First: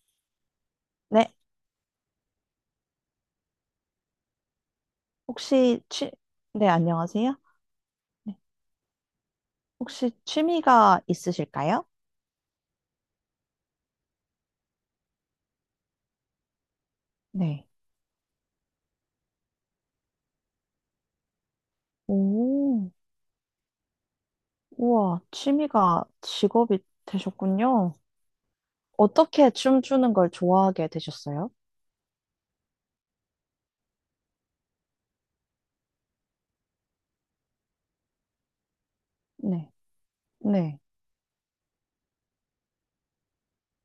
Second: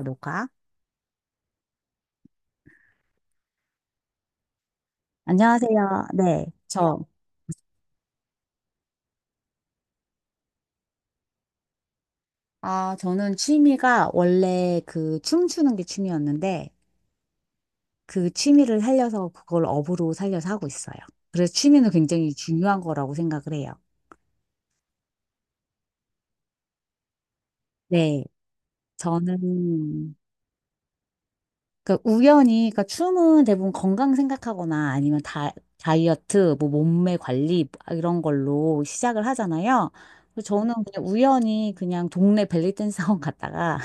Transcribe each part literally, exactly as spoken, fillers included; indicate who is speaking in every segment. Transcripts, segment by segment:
Speaker 1: 녹화.
Speaker 2: 네, 혹시
Speaker 1: 안녕하세요.
Speaker 2: 취,
Speaker 1: 네,
Speaker 2: 네,
Speaker 1: 저,
Speaker 2: 안녕하세요. 네, 혹시 취미가 있으실까요?
Speaker 1: 아, 저는 취미가 원래 그 춤추는 게 취미였는데
Speaker 2: 네.
Speaker 1: 그 취미를 살려서 그걸 업으로 살려서 하고 있어요. 그래서 취미는 굉장히 중요한
Speaker 2: 오,
Speaker 1: 거라고 생각을 해요.
Speaker 2: 우와, 취미가 직업이 되셨군요.
Speaker 1: 네,
Speaker 2: 어떻게 춤추는
Speaker 1: 저는
Speaker 2: 걸 좋아하게 되셨어요?
Speaker 1: 그 우연히, 그러니까 춤은 대부분 건강 생각하거나 아니면 다, 다이어트, 뭐 몸매 관리 아, 이런 걸로 시작을
Speaker 2: 네,
Speaker 1: 하잖아요. 그래서 저는
Speaker 2: 네,
Speaker 1: 그냥 우연히 그냥 동네 벨리댄스 학원 갔다가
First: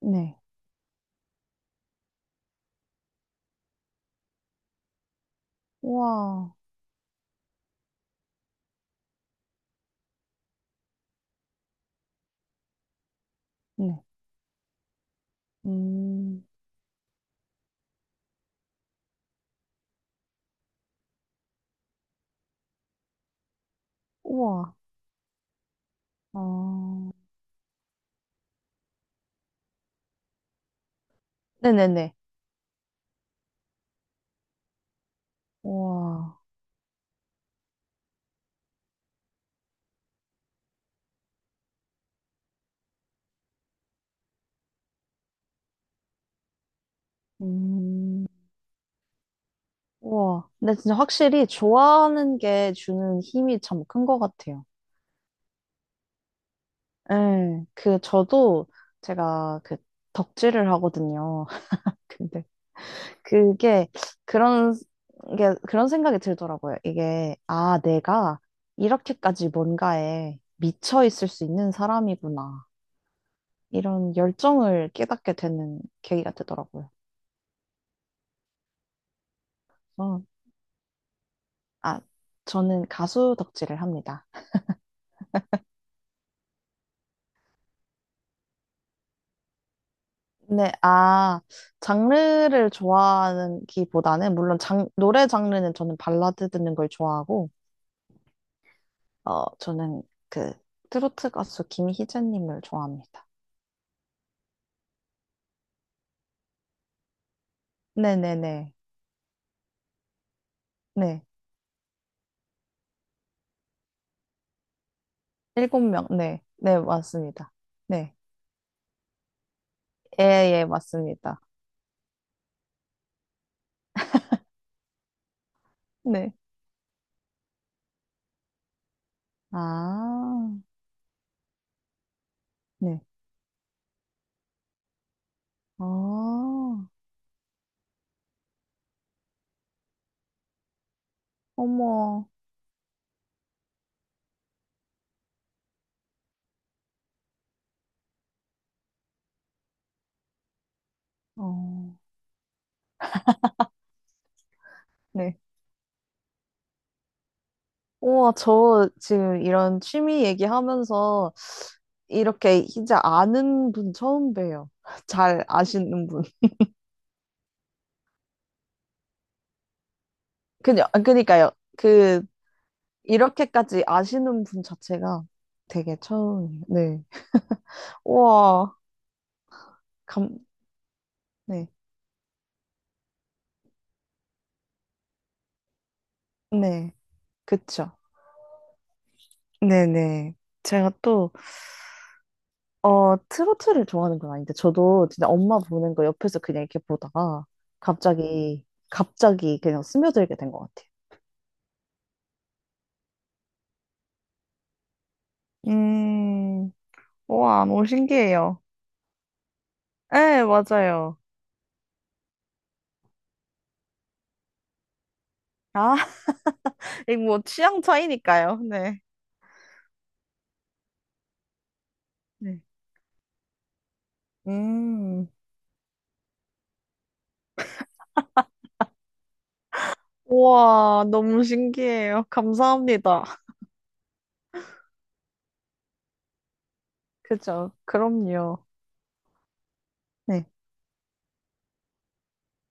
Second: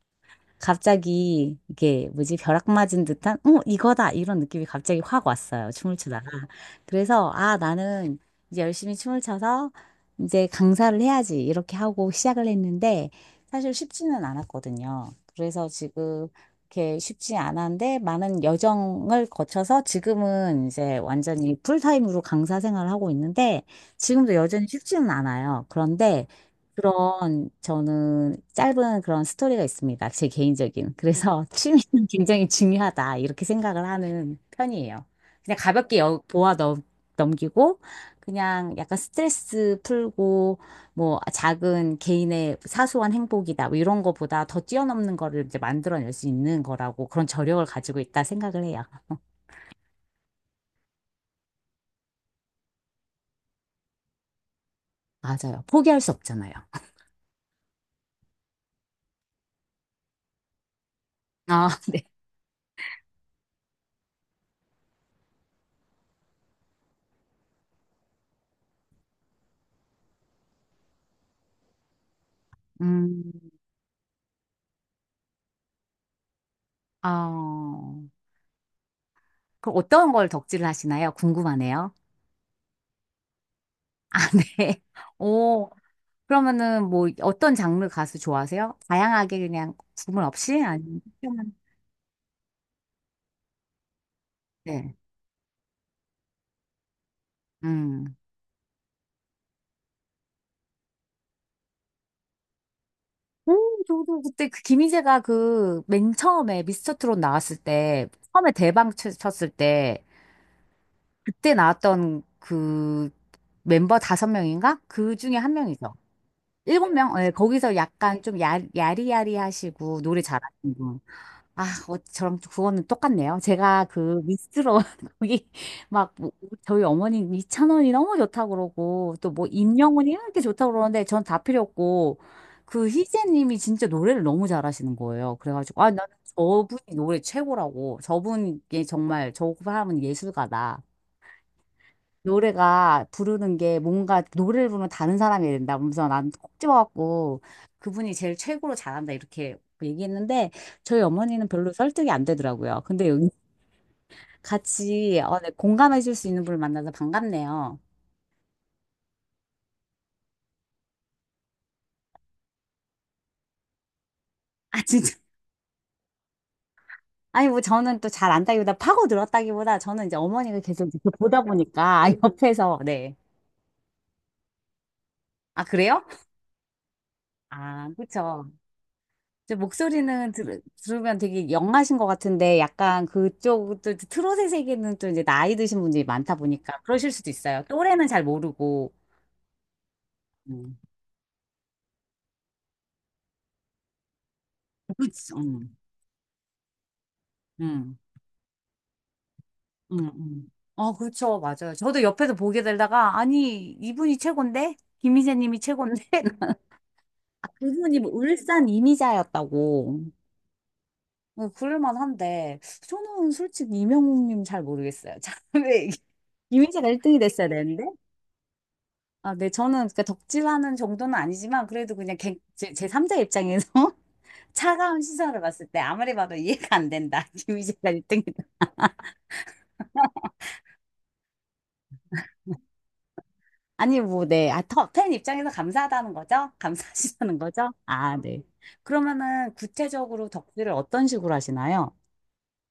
Speaker 2: 네.
Speaker 1: 갑자기 이게 뭐지, 벼락 맞은 듯한 어 이거다, 이런 느낌이 갑자기 확 왔어요, 춤을 추다가.
Speaker 2: 우와,
Speaker 1: 그래서 아, 나는 이제 열심히 춤을 춰서 이제 강사를 해야지, 이렇게 하고 시작을 했는데, 사실
Speaker 2: 네.
Speaker 1: 쉽지는 않았거든요. 그래서 지금
Speaker 2: 음,
Speaker 1: 이렇게 쉽지 않았는데, 많은 여정을 거쳐서 지금은 이제 완전히 풀타임으로 강사 생활을 하고 있는데, 지금도 여전히
Speaker 2: 우와,
Speaker 1: 쉽지는 않아요. 그런데
Speaker 2: 아,
Speaker 1: 그런 저는 짧은 그런 스토리가 있습니다. 제 개인적인. 그래서 취미는
Speaker 2: 네네네.
Speaker 1: 굉장히 중요하다, 이렇게 생각을 하는 편이에요. 그냥 가볍게 여,
Speaker 2: 우와,
Speaker 1: 보아 넘, 넘기고 그냥 약간 스트레스 풀고, 뭐 작은 개인의 사소한 행복이다, 뭐 이런 거보다 더 뛰어넘는 거를 이제 만들어낼 수 있는 거라고, 그런 저력을 가지고 있다
Speaker 2: 음,
Speaker 1: 생각을 해요.
Speaker 2: 우와. 근데 진짜 확실히 좋아하는 게 주는 힘이 참 큰 것 같아요.
Speaker 1: 맞아요. 포기할 수 없잖아요.
Speaker 2: 예, 그, 저도 제가 그 덕질을 하거든요.
Speaker 1: 아,
Speaker 2: 근데 그게 그런 게, 그런 생각이 들더라고요. 이게, 아, 내가 이렇게까지 뭔가에 미쳐 있을 수 있는 사람이구나.
Speaker 1: 음,
Speaker 2: 이런 열정을 깨닫게 되는 계기가 되더라고요.
Speaker 1: 어, 그럼 어떤
Speaker 2: 그래서
Speaker 1: 걸 덕질을 하시나요? 궁금하네요.
Speaker 2: 아, 저는 가수 덕질을 합니다.
Speaker 1: 네. 오, 그러면은 뭐 어떤 장르 가수 좋아하세요? 다양하게 그냥 구분 없이?
Speaker 2: 근데,
Speaker 1: 아니면
Speaker 2: 아,
Speaker 1: 특정한-
Speaker 2: 장르를 좋아하는 기보다는, 물론 장,
Speaker 1: 네.
Speaker 2: 노래 장르는 저는 발라드 듣는 걸 좋아하고,
Speaker 1: 음.
Speaker 2: 어, 저는 그 트로트 가수 김희재님을 좋아합니다.
Speaker 1: 오, 저도 그때 그 김희재가 그 맨 처음에 미스터 트롯 나왔을 때, 처음에
Speaker 2: 네네네.
Speaker 1: 대박 쳤- 쳤을 때,
Speaker 2: 네.
Speaker 1: 그때 나왔던 그 멤버 다섯 명인가? 그 중에 한
Speaker 2: 일곱
Speaker 1: 명이죠.
Speaker 2: 명. 네. 네,
Speaker 1: 일곱 명? 네,
Speaker 2: 맞습니다.
Speaker 1: 거기서
Speaker 2: 네.
Speaker 1: 약간 좀 야, 야리야리 하시고 노래
Speaker 2: 예, 예,
Speaker 1: 잘하시는 분.
Speaker 2: 맞습니다.
Speaker 1: 아, 어, 저랑 좀 그거는 똑같네요. 제가 그 미스트롯 거기 막 뭐,
Speaker 2: 네.
Speaker 1: 저희 어머니 이찬원이 너무 좋다 그러고 또 뭐 임영웅이 이렇게
Speaker 2: 아,
Speaker 1: 좋다 그러는데 전 다 필요 없고 그
Speaker 2: 네.
Speaker 1: 희재님이 진짜 노래를 너무 잘하시는 거예요. 그래가지고 아, 나는
Speaker 2: 아,
Speaker 1: 저분이 노래 최고라고, 저분이 정말 저 사람은 예술가다.
Speaker 2: 어머.
Speaker 1: 노래가 부르는 게 뭔가 노래를 부르면 다른 사람이 된다. 그러면서 난콕 집어갖고 그분이 제일 최고로 잘한다, 이렇게 얘기했는데 저희 어머니는 별로
Speaker 2: 어,
Speaker 1: 설득이 안 되더라고요. 근데 여기 같이
Speaker 2: 네.
Speaker 1: 어, 네, 공감해 줄 수 있는 분을 만나서 반갑네요.
Speaker 2: 우와, 저 지금 이런 취미 얘기하면서 이렇게 이제 아는 분 처음 봬요.
Speaker 1: 아, 진짜.
Speaker 2: 잘 아시는 분.
Speaker 1: 아니, 뭐 저는 또 잘 안다기보다 파고 들었다기보다 저는 이제 어머니가 계속
Speaker 2: 그냥,
Speaker 1: 이렇게 보다
Speaker 2: 그니까요.
Speaker 1: 보니까
Speaker 2: 그
Speaker 1: 옆에서 네.
Speaker 2: 이렇게까지 아시는 분 자체가
Speaker 1: 아,
Speaker 2: 되게
Speaker 1: 그래요?
Speaker 2: 처음이에요. 네.
Speaker 1: 아, 그쵸.
Speaker 2: 우와,
Speaker 1: 이제 목소리는
Speaker 2: 감,
Speaker 1: 들, 들으면 되게
Speaker 2: 네.
Speaker 1: 영하신 것 같은데 약간 그쪽 또 트롯의 세계는 또 이제 나이 드신 분들이 많다 보니까
Speaker 2: 네.
Speaker 1: 그러실 수도 있어요.
Speaker 2: 그쵸.
Speaker 1: 또래는 잘 모르고.
Speaker 2: 네네.
Speaker 1: 음.
Speaker 2: 제가 또, 어, 트로트를 좋아하는 건 아닌데, 저도 진짜
Speaker 1: 그치.
Speaker 2: 엄마
Speaker 1: 음.
Speaker 2: 보는 거 옆에서 그냥 이렇게 보다가
Speaker 1: 음.
Speaker 2: 갑자기, 갑자기 그냥
Speaker 1: 음.
Speaker 2: 스며들게
Speaker 1: 음.
Speaker 2: 된 것 같아요.
Speaker 1: 어, 그렇죠. 맞아요. 저도 옆에서 보게 되다가 아니, 이분이 최고인데? 김희재 님이 최고인데?
Speaker 2: 음,
Speaker 1: 아,
Speaker 2: 우와, 너무
Speaker 1: 그분이 뭐
Speaker 2: 신기해요.
Speaker 1: 울산 이미자였다고.
Speaker 2: 네, 맞아요.
Speaker 1: 어, 그럴만 한데 저는 솔직히 이명웅 님 잘 모르겠어요. 참, 왜
Speaker 2: 아,
Speaker 1: 이미자가 일 등이
Speaker 2: 이거 뭐
Speaker 1: 됐어야
Speaker 2: 취향
Speaker 1: 되는데?
Speaker 2: 차이니까요. 네.
Speaker 1: 아, 네, 저는 그 덕질하는 정도는 아니지만 그래도 그냥 객-
Speaker 2: 네.
Speaker 1: 제, 제 삼 자 입장에서 차가운
Speaker 2: 음,
Speaker 1: 시선을 봤을 때 아무리 봐도 이해가 안 된다. 김희재가 일 등이다.
Speaker 2: 우와, 너무 신기해요. 감사합니다.
Speaker 1: 아니, 뭐, 네. 아, 터- 팬 입장에서 감사하다는 거죠? 감사하시다는 거죠?
Speaker 2: 그죠.
Speaker 1: 아, 네.
Speaker 2: 그럼요.
Speaker 1: 그러면은 구체적으로
Speaker 2: 네.
Speaker 1: 덕질을 어떤 식으로 하시나요?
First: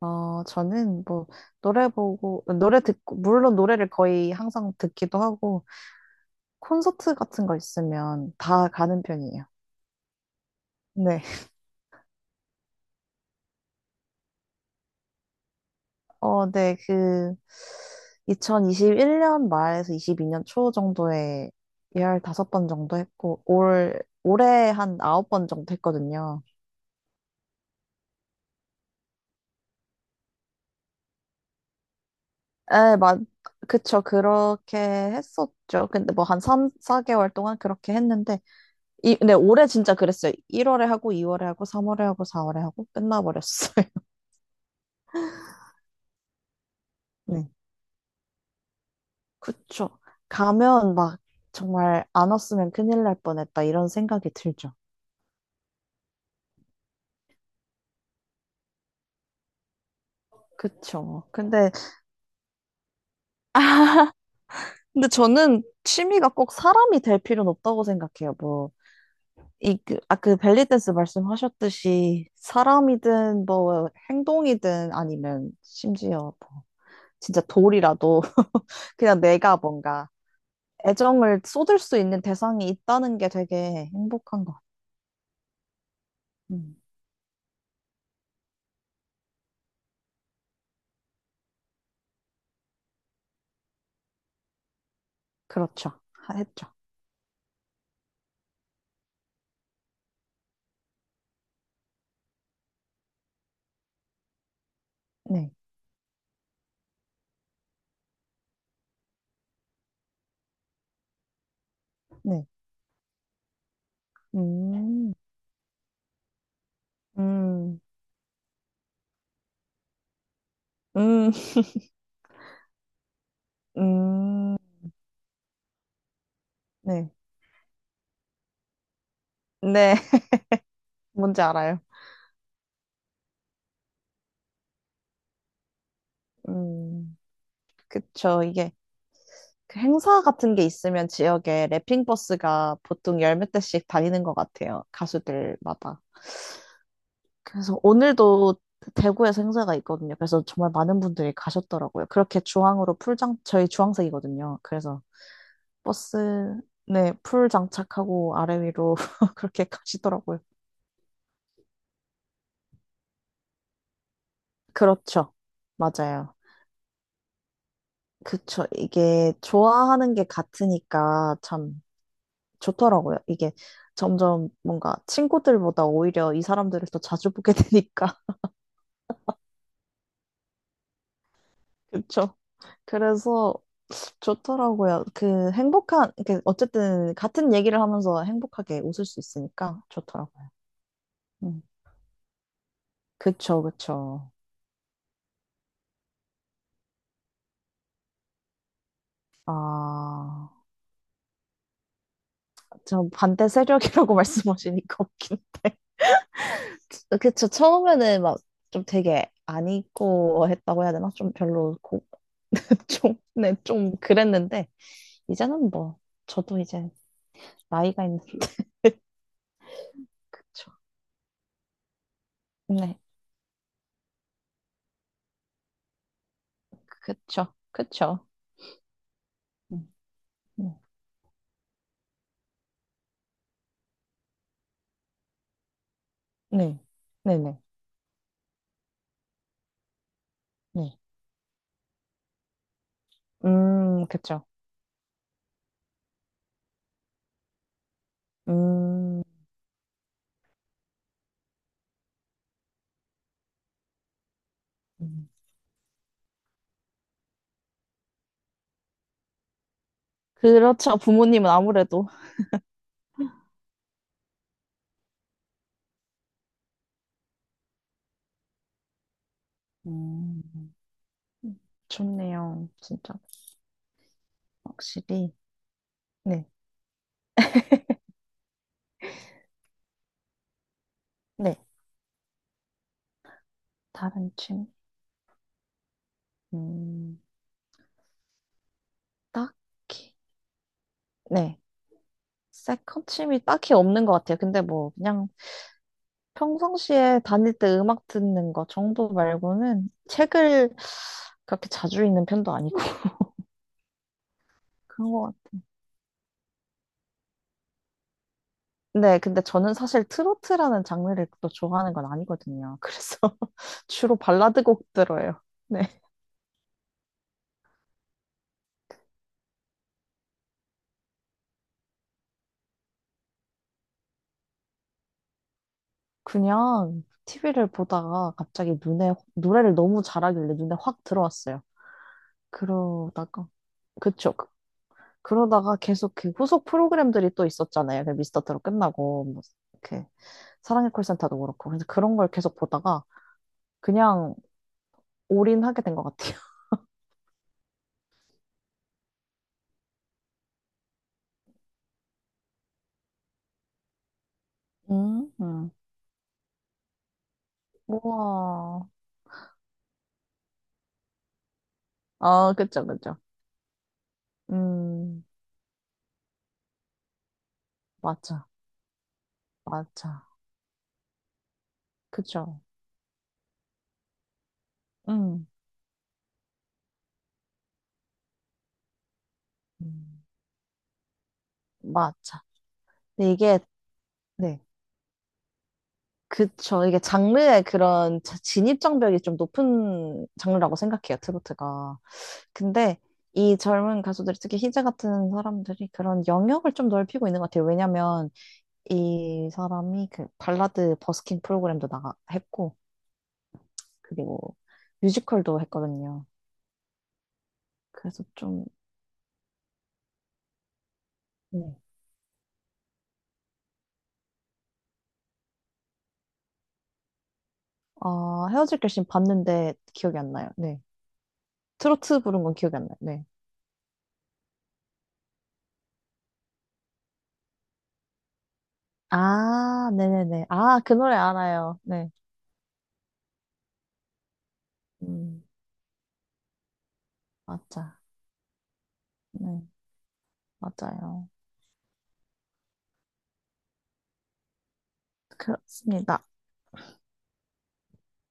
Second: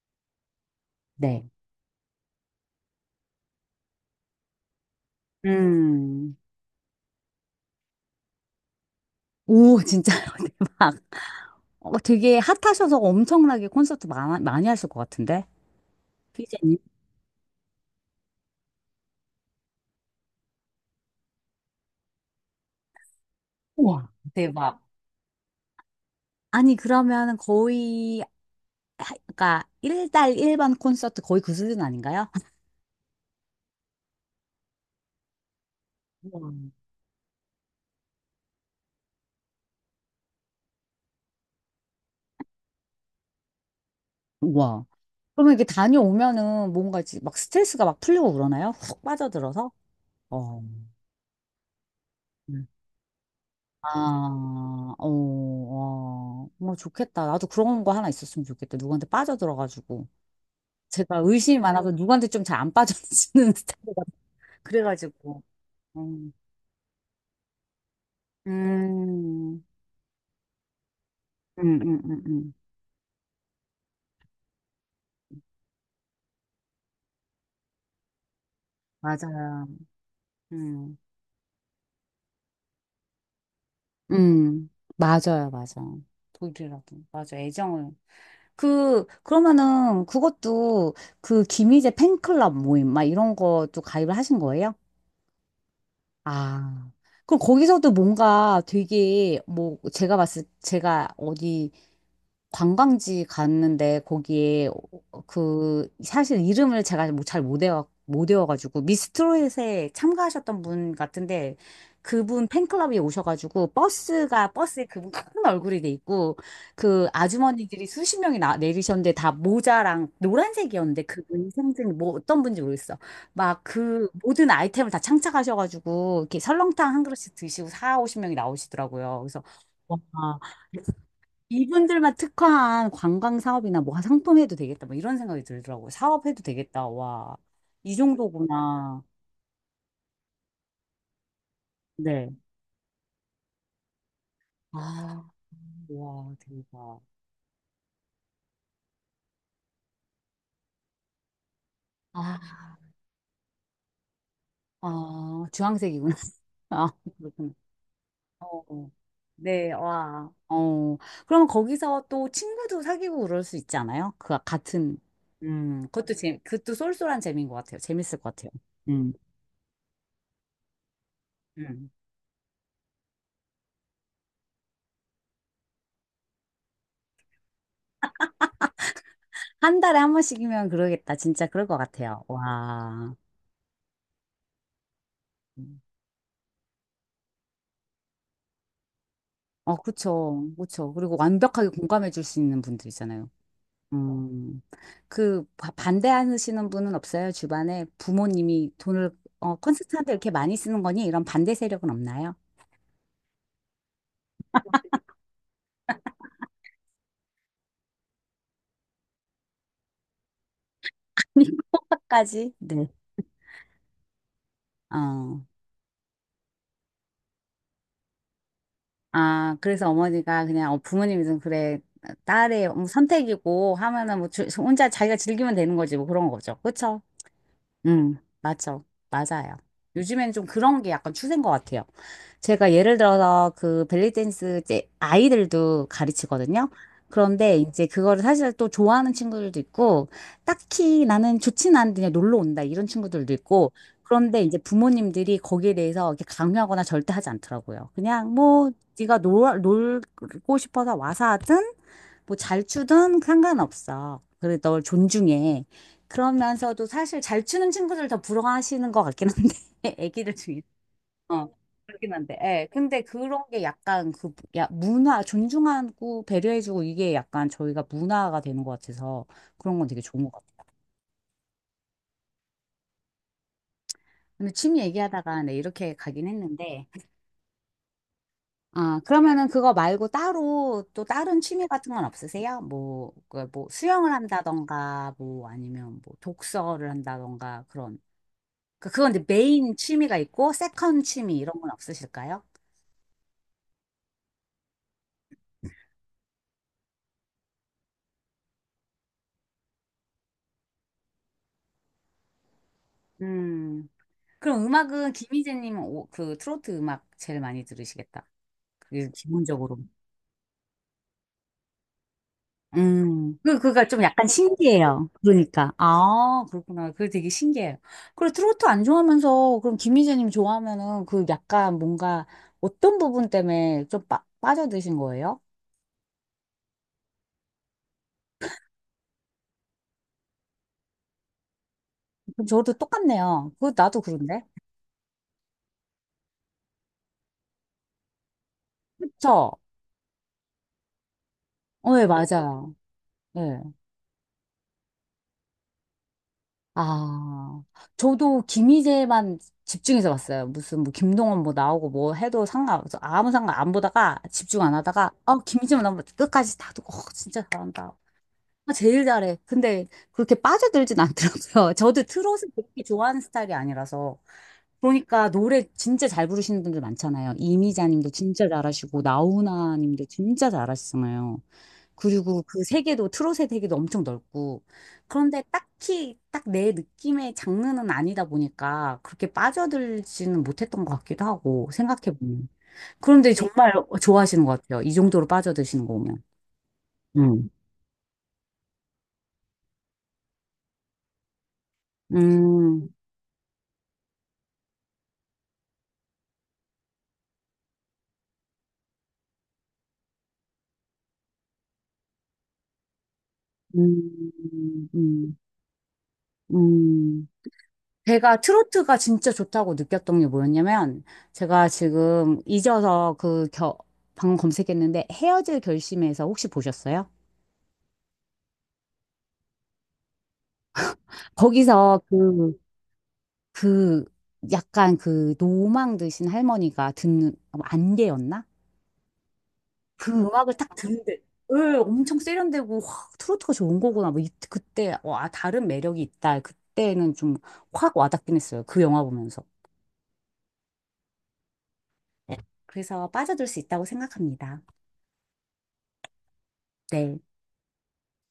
Speaker 2: 어, 저는 뭐,
Speaker 1: 네.
Speaker 2: 노래 보고, 노래 듣고, 물론 노래를 거의 항상 듣기도 하고,
Speaker 1: 음.
Speaker 2: 콘서트 같은 거 있으면 다 가는 편이에요.
Speaker 1: 오, 진짜요? 대박.
Speaker 2: 네.
Speaker 1: 어, 되게 핫하셔서 엄청나게 콘서트 많, 많이 하실 것 같은데? 피
Speaker 2: 어,
Speaker 1: 재
Speaker 2: 네,
Speaker 1: 님
Speaker 2: 그, 이천이십일 년 말에서 이십이 년 초 정도에 열다섯 번 정도 했고, 올,
Speaker 1: 우와,
Speaker 2: 올해
Speaker 1: 대박.
Speaker 2: 한 아홉 번 정도 했거든요.
Speaker 1: 아니, 그러면 거의 하- 그러니까 한 달 한 번 콘서트 거의 그 수준 아닌가요?
Speaker 2: 에, 맞, 그쵸. 그렇게 했었죠. 근데 뭐 한
Speaker 1: 우와.
Speaker 2: 삼, 사 개월 동안 그렇게 했는데, 이, 근데 올해 진짜 그랬어요. 일월에 하고, 이월에 하고, 삼월에 하고, 사월에 하고, 끝나버렸어요.
Speaker 1: 우와. 그러면 이게 다녀오면은 뭔가 이제 막
Speaker 2: 네.
Speaker 1: 스트레스가 막 풀리고 그러나요? 훅 빠져들어서?
Speaker 2: 그쵸.
Speaker 1: 어.
Speaker 2: 가면 막 정말 안
Speaker 1: 음.
Speaker 2: 왔으면 큰일 날 뻔했다, 이런 생각이
Speaker 1: 아,
Speaker 2: 들죠.
Speaker 1: 어, 어, 뭐 좋겠다. 나도 그런 거 하나 있었으면 좋겠다. 누구한테 빠져들어가지고. 제가
Speaker 2: 그쵸.
Speaker 1: 의심이
Speaker 2: 근데,
Speaker 1: 많아서 누구한테 좀 잘 안 빠져드는 스타일이라
Speaker 2: 아, 근데
Speaker 1: 그래가지고.
Speaker 2: 저는 취미가
Speaker 1: 음,
Speaker 2: 꼭 사람이 될 필요는 없다고 생각해요. 뭐,
Speaker 1: 음,
Speaker 2: 이, 그, 아, 그 벨리댄스
Speaker 1: 음, 음, 음.
Speaker 2: 말씀하셨듯이,
Speaker 1: 음.
Speaker 2: 사람이든, 뭐, 행동이든, 아니면 심지어, 뭐, 진짜 돌이라도, 그냥 내가
Speaker 1: 맞아요.
Speaker 2: 뭔가,
Speaker 1: 음.
Speaker 2: 애정을 쏟을 수 있는 대상이 있다는 게 되게 행복한 것 같아요.
Speaker 1: 음, 맞아요, 맞아.
Speaker 2: 음,
Speaker 1: 독일이라고. 맞아, 애정을. 그, 그러면은 그것도 그 김희재 팬클럽 모임, 막 이런 것도 가입을 하신 거예요?
Speaker 2: 그렇죠. 하- 했죠.
Speaker 1: 아, 그럼 거기서도 뭔가 되게, 뭐, 제가 봤을, 제가 어디 관광지 갔는데, 거기에 어,
Speaker 2: 네,
Speaker 1: 그, 사실 이름을 제가 뭐 잘못 외워, 못 외워가지고, 미스트롯에 참가하셨던 분 같은데,
Speaker 2: 네.
Speaker 1: 그분 팬클럽에 오셔가지고, 버스가, 버스에 그분
Speaker 2: 음,
Speaker 1: 큰 얼굴이 돼 있고, 그
Speaker 2: 음,
Speaker 1: 아주머니들이 수십 명이 나, 내리셨는데, 다 모자랑 노란색이었는데,
Speaker 2: 음,
Speaker 1: 그분 생증, 뭐 어떤 분인지 모르겠어. 막 그 모든
Speaker 2: 음,
Speaker 1: 아이템을 다 창작하셔가지고 이렇게 설렁탕 한
Speaker 2: 네.
Speaker 1: 그릇씩 드시고 사, 오십 명이 나오시더라고요. 그래서
Speaker 2: 네,
Speaker 1: 와,
Speaker 2: 뭔지 알아요.
Speaker 1: 이분들만 특화한 관광 사업이나 뭐 상품 해도 되겠다. 뭐 이런 생각이 들더라고요. 사업 해도 되겠다.
Speaker 2: 음,
Speaker 1: 와, 이
Speaker 2: 그쵸. 이게
Speaker 1: 정도구나.
Speaker 2: 그 행사 같은 게 있으면 지역에 랩핑
Speaker 1: 네.
Speaker 2: 버스가 보통 열 몇 대씩 다니는 것 같아요.
Speaker 1: 아,
Speaker 2: 가수들마다.
Speaker 1: 와, 대박.
Speaker 2: 그래서 오늘도 대구에서 행사가 있거든요. 그래서 정말 많은 분들이 가셨더라고요.
Speaker 1: 아,
Speaker 2: 그렇게 주황으로 풀장, 저희 주황색이거든요. 그래서
Speaker 1: 아, 주황색이구나.
Speaker 2: 버스,
Speaker 1: 아,
Speaker 2: 네, 풀
Speaker 1: 그렇구나.
Speaker 2: 장착하고 아래
Speaker 1: 어,
Speaker 2: 위로 그렇게
Speaker 1: 네, 와.
Speaker 2: 가시더라고요.
Speaker 1: 어, 그럼 거기서 또 친구도 사귀고 그럴 수 있지 않아요? 그 아, 같은,
Speaker 2: 그렇죠.
Speaker 1: 음, 그것도
Speaker 2: 맞아요.
Speaker 1: 재, 그것도 쏠쏠한 재미인 것 같아요. 재밌을 것 같아요.
Speaker 2: 그쵸.
Speaker 1: 음,
Speaker 2: 이게 좋아하는 게 같으니까 참
Speaker 1: 음.
Speaker 2: 좋더라고요. 이게 점점 뭔가 친구들보다 오히려 이 사람들을 더 자주 보게 되니까.
Speaker 1: 한 달에 한 번씩이면 그러겠다. 진짜 그럴 것 같아요.
Speaker 2: 그쵸.
Speaker 1: 와.
Speaker 2: 그래서 좋더라고요. 그
Speaker 1: 음.
Speaker 2: 행복한, 이렇게 어쨌든 같은 얘기를 하면서 행복하게 웃을 수
Speaker 1: 어,
Speaker 2: 있으니까
Speaker 1: 그쵸.
Speaker 2: 좋더라고요.
Speaker 1: 그쵸. 그리고
Speaker 2: 음.
Speaker 1: 완벽하게 공감해 줄 수 있는 분들 있잖아요.
Speaker 2: 그쵸, 그쵸.
Speaker 1: 음, 그 바- 반대하시는 분은 없어요? 주변에 부모님이 돈을 어, 콘서트한테 이렇게
Speaker 2: 아,
Speaker 1: 많이 쓰는 거니? 이런 반대 세력은 없나요?
Speaker 2: 저 반대 세력이라고 말씀하시니까 웃기네. 어, 그쵸. 처음에는 막 좀 되게 안 입고 했다고 해야 되나? 좀 별로, 고,
Speaker 1: 까지.
Speaker 2: 좀, 네, 좀 그랬는데,
Speaker 1: 어.
Speaker 2: 이제는 뭐, 저도 이제 나이가 있는,
Speaker 1: 아, 그래서 어머니가
Speaker 2: 그쵸.
Speaker 1: 그냥 어, 부모님이 좀 그래, 딸의 뭐
Speaker 2: 네,
Speaker 1: 선택이고 하면은 뭐 주- 혼자 자기가 즐기면 되는 거지 뭐 그런 거죠. 그쵸?
Speaker 2: 그쵸.
Speaker 1: 음,
Speaker 2: 그쵸.
Speaker 1: 맞죠. 맞아요.
Speaker 2: 음,
Speaker 1: 요즘에는 좀
Speaker 2: 음.
Speaker 1: 그런 게 약간 추세인 것 같아요. 제가 예를 들어서 그 벨리댄스 이제 아이들도 가르치거든요.
Speaker 2: 네,
Speaker 1: 그런데
Speaker 2: 네네,
Speaker 1: 이제 그거를 사실 또 좋아하는 친구들도 있고,
Speaker 2: 네.
Speaker 1: 딱히 나는 좋진 않은데 그냥 놀러 온다 이런 친구들도 있고,
Speaker 2: 음,
Speaker 1: 그런데
Speaker 2: 그쵸.
Speaker 1: 이제 부모님들이 거기에 대해서 이렇게 강요하거나 절대 하지 않더라고요. 그냥 뭐, 네가
Speaker 2: 음,
Speaker 1: 놀, 놀고 싶어서 와서 하든, 뭐 잘 추든 상관없어. 그래, 널
Speaker 2: 음.
Speaker 1: 존중해. 그러면서도 사실 잘 추는 친구들 더 부러워하시는 것 같긴 한데, 애기들 중에.
Speaker 2: 그렇죠.
Speaker 1: 어,
Speaker 2: 부모님은 아무래도.
Speaker 1: 그렇긴 한데, 예. 근데 그런 게 약간 그, 야, 문화, 존중하고 배려해주고 이게 약간 저희가 문화가 되는 것 같아서 그런 건 되게 좋은 것
Speaker 2: 음,
Speaker 1: 같아요.
Speaker 2: 좋네요. 진짜.
Speaker 1: 근데 취미
Speaker 2: 확실히.
Speaker 1: 얘기하다가 네, 이렇게 가긴
Speaker 2: 네,
Speaker 1: 했는데, 아, 그러면은 그거 말고 따로 또 다른
Speaker 2: 네.
Speaker 1: 취미 같은 건 없으세요? 뭐, 그 뭐, 수영을
Speaker 2: 다른 취미?
Speaker 1: 한다던가, 뭐, 아니면 뭐, 독서를
Speaker 2: 음,
Speaker 1: 한다던가, 그런. 그- 그건 이제 메인
Speaker 2: 딱히.
Speaker 1: 취미가 있고 세컨 취미
Speaker 2: 네.
Speaker 1: 이런 건 없으실까요?
Speaker 2: 세컨침이 딱히 없는 것 같아요. 근데 뭐 그냥 평상시에 다닐 때 음악 듣는 거 정도 말고는 책을 그렇게 자주 읽는 편도 아니고
Speaker 1: 음, 그럼
Speaker 2: 그런
Speaker 1: 음악은
Speaker 2: 것 같아요.
Speaker 1: 김희재님 오- 그 트로트 음악 제일 많이 들으시겠다. 그게
Speaker 2: 네, 근데 저는
Speaker 1: 기본적으로.
Speaker 2: 사실 트로트라는 장르를 또 좋아하는 건 아니거든요. 그래서
Speaker 1: 음, 그, 그가 좀
Speaker 2: 주로
Speaker 1: 약간
Speaker 2: 발라드 곡
Speaker 1: 신기해요.
Speaker 2: 들어요.
Speaker 1: 그러니까.
Speaker 2: 네.
Speaker 1: 아, 그렇구나. 그게 되게 신기해요. 그리고 트로트 안 좋아하면서, 그럼 김희재님 좋아하면은 그 약간 뭔가 어떤 부분 때문에 좀 빠, 빠져드신 거예요?
Speaker 2: 그냥 티비를 보다가 갑자기 눈에, 노래를 너무 잘하길래 눈에 확 들어왔어요.
Speaker 1: 그럼 저도
Speaker 2: 그러다가,
Speaker 1: 똑같네요. 그, 나도
Speaker 2: 그쵸.
Speaker 1: 그런데?
Speaker 2: 그러다가 계속 그 후속 프로그램들이 또 있었잖아요. 그 미스터 트롯 끝나고 뭐
Speaker 1: 그쵸?
Speaker 2: 이렇게 사랑의 콜센터도 그렇고 그래서
Speaker 1: 어, 예,
Speaker 2: 그런 걸 계속
Speaker 1: 맞아요.
Speaker 2: 보다가
Speaker 1: 예.
Speaker 2: 그냥 올인하게 된 것 같아요.
Speaker 1: 아, 저도 김희재만 집중해서 봤어요. 무슨 뭐 김동원 뭐 나오고 뭐 해도 상관없어. 아무 상관 안 보다가 집중 안 하다가,
Speaker 2: 음,
Speaker 1: 어,
Speaker 2: 음.
Speaker 1: 김희재만 나오면 끝까지 다 두고, 어, 진짜 잘한다. 아,
Speaker 2: 우와.
Speaker 1: 제일 잘해. 근데 그렇게 빠져들진 않더라고요. 저도 트롯을
Speaker 2: 아,
Speaker 1: 그렇게
Speaker 2: 그쵸, 그쵸.
Speaker 1: 좋아하는 스타일이 아니라서.
Speaker 2: 음,
Speaker 1: 그러니까 노래 진짜 잘 부르시는 분들 많잖아요. 이미자님도
Speaker 2: 맞아,
Speaker 1: 진짜 잘하시고 나훈아님도
Speaker 2: 맞아.
Speaker 1: 진짜 잘하시잖아요. 그리고
Speaker 2: 그쵸.
Speaker 1: 그 세계도 트롯의 세계도 엄청 넓고 그런데
Speaker 2: 음.
Speaker 1: 딱히 딱 내 느낌의 장르는 아니다 보니까 그렇게
Speaker 2: 음,
Speaker 1: 빠져들지는 못했던 것 같기도 하고 생각해
Speaker 2: 맞아.
Speaker 1: 보면.
Speaker 2: 근데
Speaker 1: 그런데
Speaker 2: 이게,
Speaker 1: 정말 좋아하시는
Speaker 2: 네.
Speaker 1: 것 같아요. 이 정도로 빠져드시는 거 보면.
Speaker 2: 그쵸. 이게
Speaker 1: 음.
Speaker 2: 장르의 그런 자- 진입장벽이 좀 높은 장르라고 생각해요, 트로트가.
Speaker 1: 음.
Speaker 2: 근데 이 젊은 가수들, 특히 희재 같은 사람들이 그런 영역을 좀 넓히고 있는 것 같아요. 왜냐면 이 사람이 그 발라드 버스킹 프로그램도 나가 했고, 그리고
Speaker 1: 음, 음,
Speaker 2: 뮤지컬도 했거든요.
Speaker 1: 음.
Speaker 2: 그래서
Speaker 1: 제가
Speaker 2: 좀,
Speaker 1: 트로트가 진짜 좋다고 느꼈던 게 뭐였냐면, 제가
Speaker 2: 네.
Speaker 1: 지금 잊어서 그 겨, 방금 검색했는데, 헤어질 결심에서 혹시 보셨어요?
Speaker 2: 아, 헤어질 결심 봤는데 기억이 안 나요. 네.
Speaker 1: 거기서
Speaker 2: 트로트 부른 건
Speaker 1: 그,
Speaker 2: 기억이 안 나요. 네.
Speaker 1: 그, 약간 그 노망 드신 할머니가 듣는, 안개였나?
Speaker 2: 아,
Speaker 1: 그
Speaker 2: 네네네.
Speaker 1: 음악을 딱
Speaker 2: 아, 그
Speaker 1: 듣는데,
Speaker 2: 노래
Speaker 1: 예,
Speaker 2: 알아요. 네.
Speaker 1: 엄청 세련되고, 확 트로트가 좋은 거구나. 뭐, 이, 그때, 와,
Speaker 2: 음,
Speaker 1: 다른 매력이 있다. 그때는 좀 확
Speaker 2: 맞아.
Speaker 1: 와닿긴 했어요. 그 영화 보면서.
Speaker 2: 네, 맞아요.
Speaker 1: 네. 그래서 빠져들 수 있다고 생각합니다.
Speaker 2: 그렇습니다.
Speaker 1: 네,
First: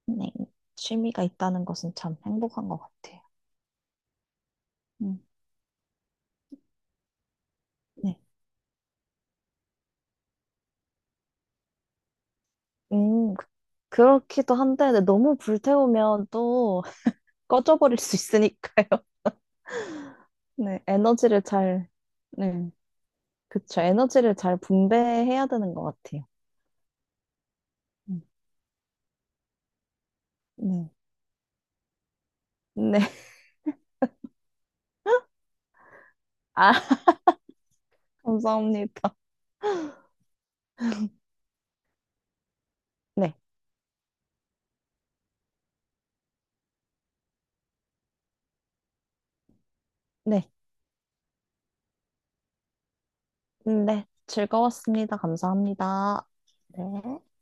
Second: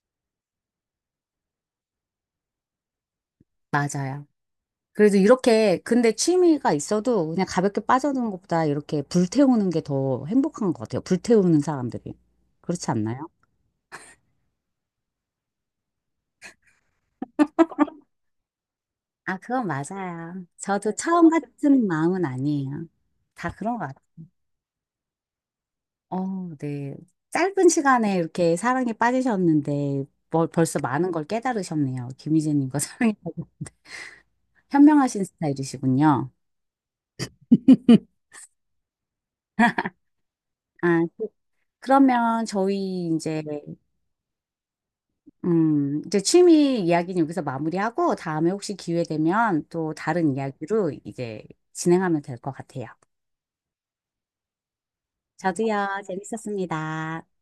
Speaker 2: 네. 취미가 있다는 것은 참 행복한 것 같아요.
Speaker 1: 맞아요. 그래도
Speaker 2: 음.
Speaker 1: 이렇게, 근데 취미가 있어도 그냥 가볍게
Speaker 2: 네.
Speaker 1: 빠져드는 것보다 이렇게 불태우는 게 더 행복한 것 같아요. 불태우는 사람들이. 그렇지 않나요?
Speaker 2: 음, 그- 그렇기도 한데 근데 너무 불태우면 또 꺼져버릴 수 있으니까요.
Speaker 1: 아, 그건 맞아요.
Speaker 2: 네,
Speaker 1: 저도 처음
Speaker 2: 에너지를
Speaker 1: 같은
Speaker 2: 잘,
Speaker 1: 마음은
Speaker 2: 네,
Speaker 1: 아니에요. 다 그런
Speaker 2: 그쵸.
Speaker 1: 것 같아요.
Speaker 2: 에너지를 잘 분배해야 되는 것 같아요.
Speaker 1: 어, 네. 짧은 시간에
Speaker 2: 음,
Speaker 1: 이렇게 사랑에 빠지셨는데 뭐, 벌써
Speaker 2: 네.
Speaker 1: 많은 걸 깨달으셨네요. 김희재님과
Speaker 2: 네.
Speaker 1: 사랑에 빠져- 현명하신 스타일이시군요.
Speaker 2: 아, 감사합니다.
Speaker 1: 아, 그- 그러면 저희
Speaker 2: 네,
Speaker 1: 이제 음, 이제 취미 이야기는 여기서 마무리하고 다음에 혹시 기회 되면 또 다른
Speaker 2: 네,
Speaker 1: 이야기로 이제 진행하면 될 것 같아요.
Speaker 2: 네. 즐거웠습니다.
Speaker 1: 저도요,
Speaker 2: 감사합니다.
Speaker 1: 재밌었습니다.
Speaker 2: 네.